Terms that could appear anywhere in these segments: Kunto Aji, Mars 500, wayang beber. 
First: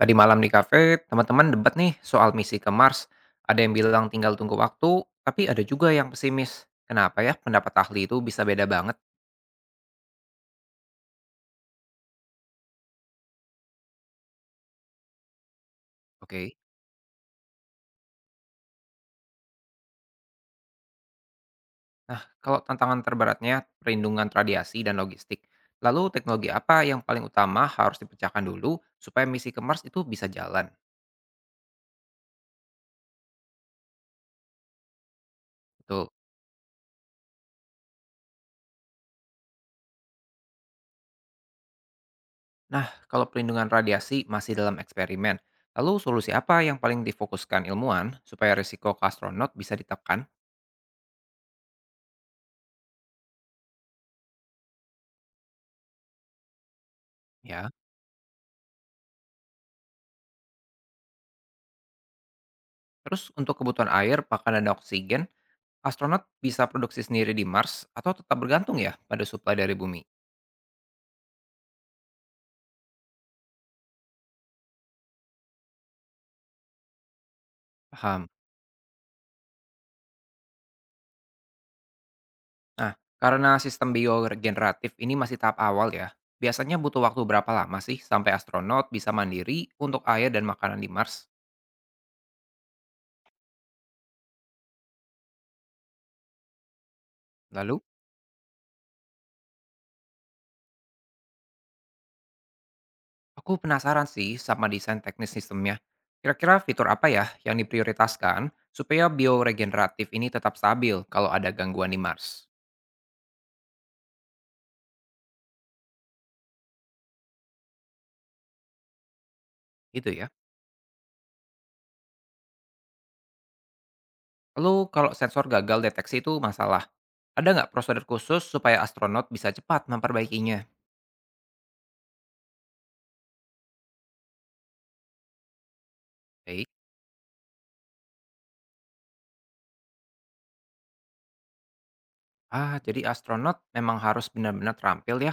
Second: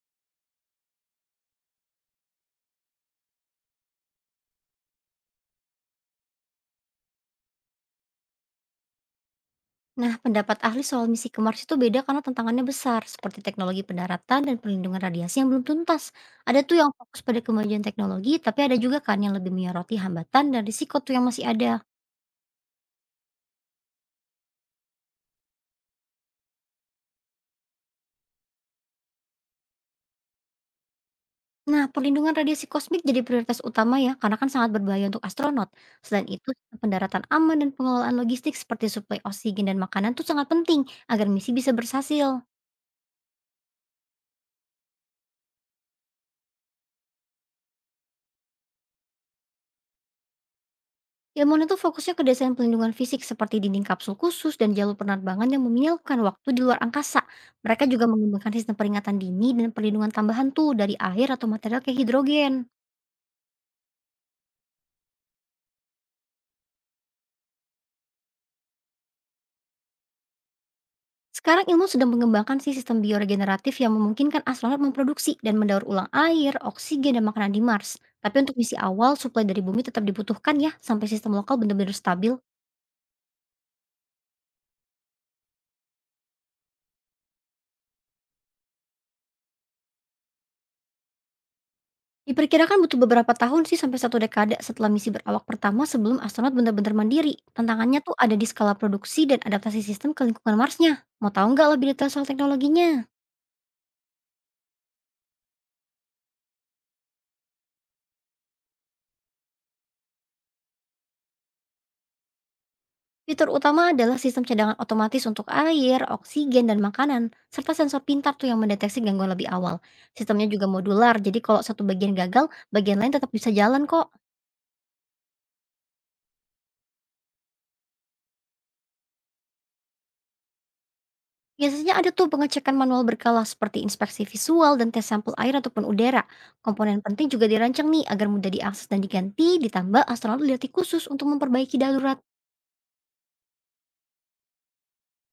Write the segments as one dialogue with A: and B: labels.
A: Tadi malam di kafe, teman-teman debat nih soal misi ke Mars. Ada yang bilang tinggal tunggu waktu, tapi ada juga yang pesimis. Kenapa ya pendapat ahli itu bisa beda banget?
B: Nah, pendapat ahli soal misi ke Mars itu beda karena tantangannya besar, seperti teknologi pendaratan dan perlindungan radiasi yang belum tuntas.
A: Oke.
B: Ada tuh yang fokus pada kemajuan teknologi, tapi ada juga kan yang lebih menyoroti hambatan dan risiko tuh yang masih ada.
A: Nah, kalau tantangan terberatnya perlindungan radiasi dan logistik. Lalu teknologi apa yang paling utama harus dipecahkan dulu supaya misi ke Mars itu bisa jalan?
B: Nah, perlindungan radiasi kosmik jadi prioritas utama ya, karena kan sangat berbahaya untuk astronot.
A: Betul.
B: Selain itu, pendaratan aman dan pengelolaan logistik seperti suplai oksigen dan makanan tuh sangat penting agar misi bisa berhasil.
A: Nah, kalau perlindungan radiasi masih dalam eksperimen, lalu solusi apa yang paling difokuskan ilmuwan supaya risiko ke astronot bisa ditekan?
B: Ilmuwan itu fokusnya ke desain pelindungan fisik seperti dinding kapsul khusus dan jalur penerbangan yang meminimalkan waktu di luar angkasa.
A: Ya.
B: Mereka juga mengembangkan sistem peringatan dini dan perlindungan tambahan tuh dari air atau material kayak hidrogen.
A: Terus untuk kebutuhan air, pakan, dan oksigen, astronot bisa produksi sendiri di Mars atau tetap bergantung ya pada suplai dari bumi?
B: Sekarang ilmu sedang mengembangkan sih sistem bioregeneratif yang memungkinkan astronot memproduksi dan mendaur ulang air, oksigen, dan makanan di Mars.
A: Paham.
B: Tapi untuk misi awal, suplai dari bumi tetap dibutuhkan ya, sampai sistem lokal benar-benar stabil.
A: Nah, karena sistem bioregeneratif ini masih tahap awal ya, biasanya butuh waktu berapa lama sih sampai astronot bisa mandiri untuk air dan makanan di Mars?
B: Diperkirakan butuh beberapa tahun sih sampai satu dekade setelah misi berawak pertama sebelum astronot benar-benar mandiri.
A: Lalu,
B: Tantangannya tuh ada di skala produksi dan adaptasi sistem ke lingkungan Marsnya. Mau tahu nggak lebih detail soal teknologinya?
A: aku penasaran sih sama desain teknis sistemnya. Kira-kira fitur apa ya yang diprioritaskan supaya bioregeneratif ini tetap stabil kalau ada gangguan di Mars?
B: Fitur utama adalah sistem cadangan otomatis untuk air, oksigen, dan makanan, serta sensor pintar tuh yang mendeteksi gangguan lebih awal.
A: Gitu ya.
B: Sistemnya juga modular, jadi kalau satu bagian gagal, bagian lain tetap bisa jalan kok.
A: Lalu kalau sensor gagal deteksi itu masalah, ada nggak prosedur khusus supaya astronot bisa cepat memperbaikinya?
B: Biasanya ada tuh pengecekan manual berkala seperti inspeksi visual dan tes sampel air ataupun udara.
A: Baik.
B: Komponen penting juga dirancang nih agar mudah diakses dan diganti, ditambah astronot dilatih khusus untuk memperbaiki darurat.
A: Ah, jadi astronot memang harus benar-benar terampil ya.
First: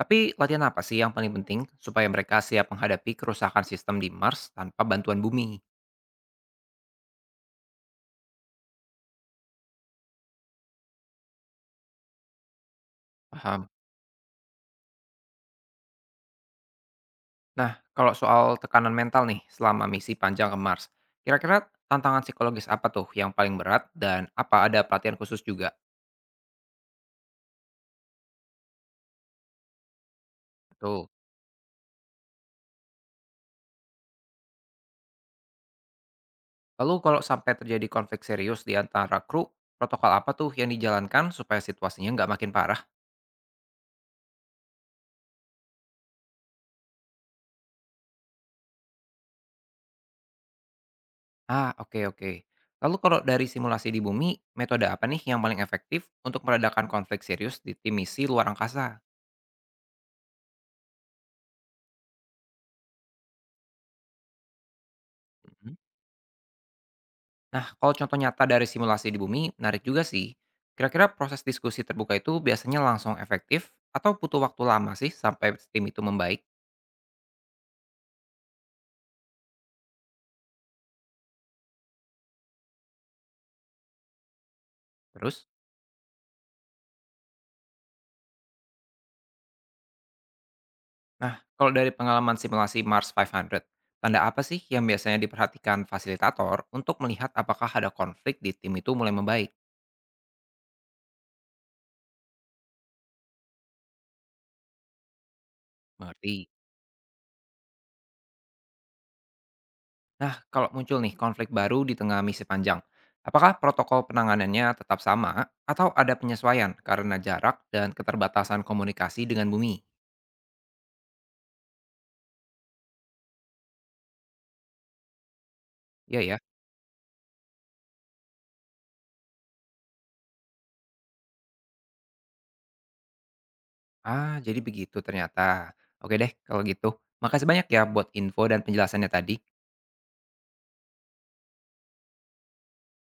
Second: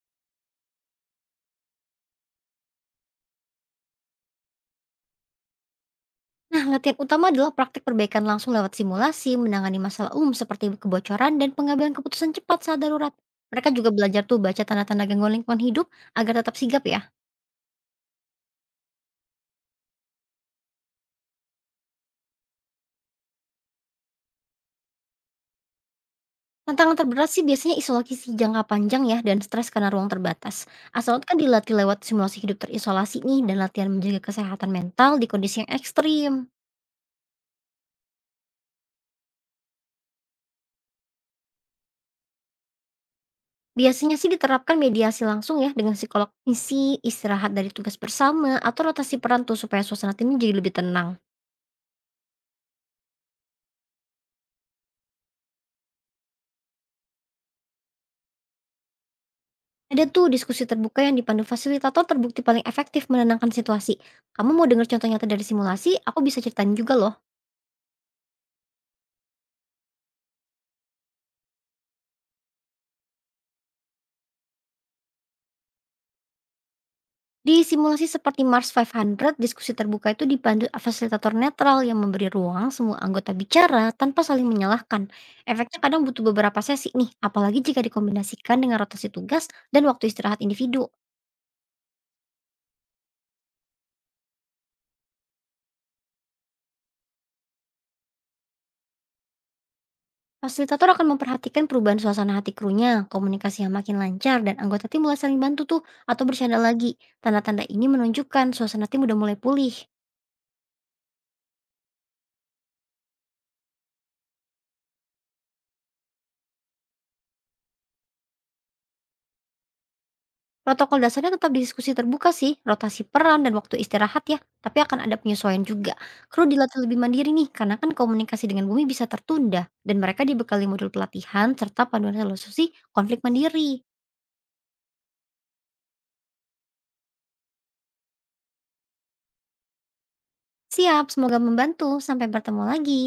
A: Tapi latihan apa sih yang paling penting supaya mereka siap menghadapi kerusakan sistem di Mars tanpa bantuan bumi?
B: Nah, latihan utama adalah praktik perbaikan langsung lewat simulasi, menangani masalah umum seperti kebocoran dan pengambilan keputusan cepat saat darurat.
A: Paham.
B: Mereka juga belajar tuh baca tanda-tanda gangguan lingkungan hidup agar tetap sigap ya.
A: Nah, kalau soal tekanan mental nih selama misi panjang ke Mars, kira-kira tantangan psikologis apa tuh yang paling berat dan apa ada pelatihan khusus juga?
B: Tantangan terberat sih biasanya isolasi jangka panjang ya dan stres karena ruang terbatas.
A: Betul.
B: Astronot kan dilatih lewat simulasi hidup terisolasi nih dan latihan menjaga kesehatan mental di kondisi yang ekstrim.
A: Lalu kalau sampai terjadi konflik serius di antara kru, protokol apa tuh yang dijalankan supaya situasinya nggak makin parah?
B: Biasanya sih diterapkan mediasi langsung ya dengan psikolog misi, istirahat dari tugas bersama, atau rotasi peran tuh supaya suasana timnya jadi lebih tenang.
A: Ah, oke oke. Lalu kalau dari simulasi di bumi, metode apa nih yang paling efektif untuk meredakan konflik serius di tim misi luar angkasa?
B: Ada tuh diskusi terbuka yang dipandu fasilitator terbukti paling efektif menenangkan situasi. Kamu mau dengar contoh nyata dari
A: Mhm.
B: simulasi? Aku bisa ceritain juga loh.
A: Nah, kalau contoh nyata dari simulasi di bumi, menarik juga sih. Kira-kira proses diskusi terbuka itu biasanya langsung efektif atau butuh waktu lama sih sampai tim itu membaik?
B: Di simulasi seperti Mars 500, diskusi terbuka itu dipandu fasilitator netral yang memberi ruang semua anggota bicara tanpa saling menyalahkan.
A: Terus?
B: Efeknya kadang butuh beberapa sesi nih, apalagi jika dikombinasikan dengan rotasi tugas dan waktu istirahat individu.
A: Nah, kalau dari pengalaman simulasi Mars 500, tanda apa sih yang biasanya diperhatikan fasilitator untuk melihat apakah ada konflik di tim itu mulai membaik?
B: Fasilitator akan memperhatikan perubahan suasana hati krunya, komunikasi yang makin lancar, dan anggota tim mulai saling bantu tuh atau
A: Mengerti?
B: bercanda lagi. Tanda-tanda ini menunjukkan suasana tim udah mulai pulih.
A: Nah, kalau muncul nih konflik baru di tengah misi panjang, apakah protokol penanganannya tetap sama atau ada penyesuaian karena jarak dan keterbatasan komunikasi dengan bumi?
B: Protokol dasarnya tetap diskusi terbuka sih, rotasi peran dan waktu istirahat ya, tapi akan ada penyesuaian juga.
A: Iya ya.
B: Kru dilatih lebih mandiri nih, karena kan komunikasi dengan bumi bisa tertunda, dan mereka dibekali modul pelatihan serta panduan solusi konflik mandiri.
A: Ah, jadi begitu ternyata. Oke deh, kalau gitu. Makasih banyak ya buat info dan penjelasannya tadi.
B: Siap, semoga membantu. Sampai bertemu lagi.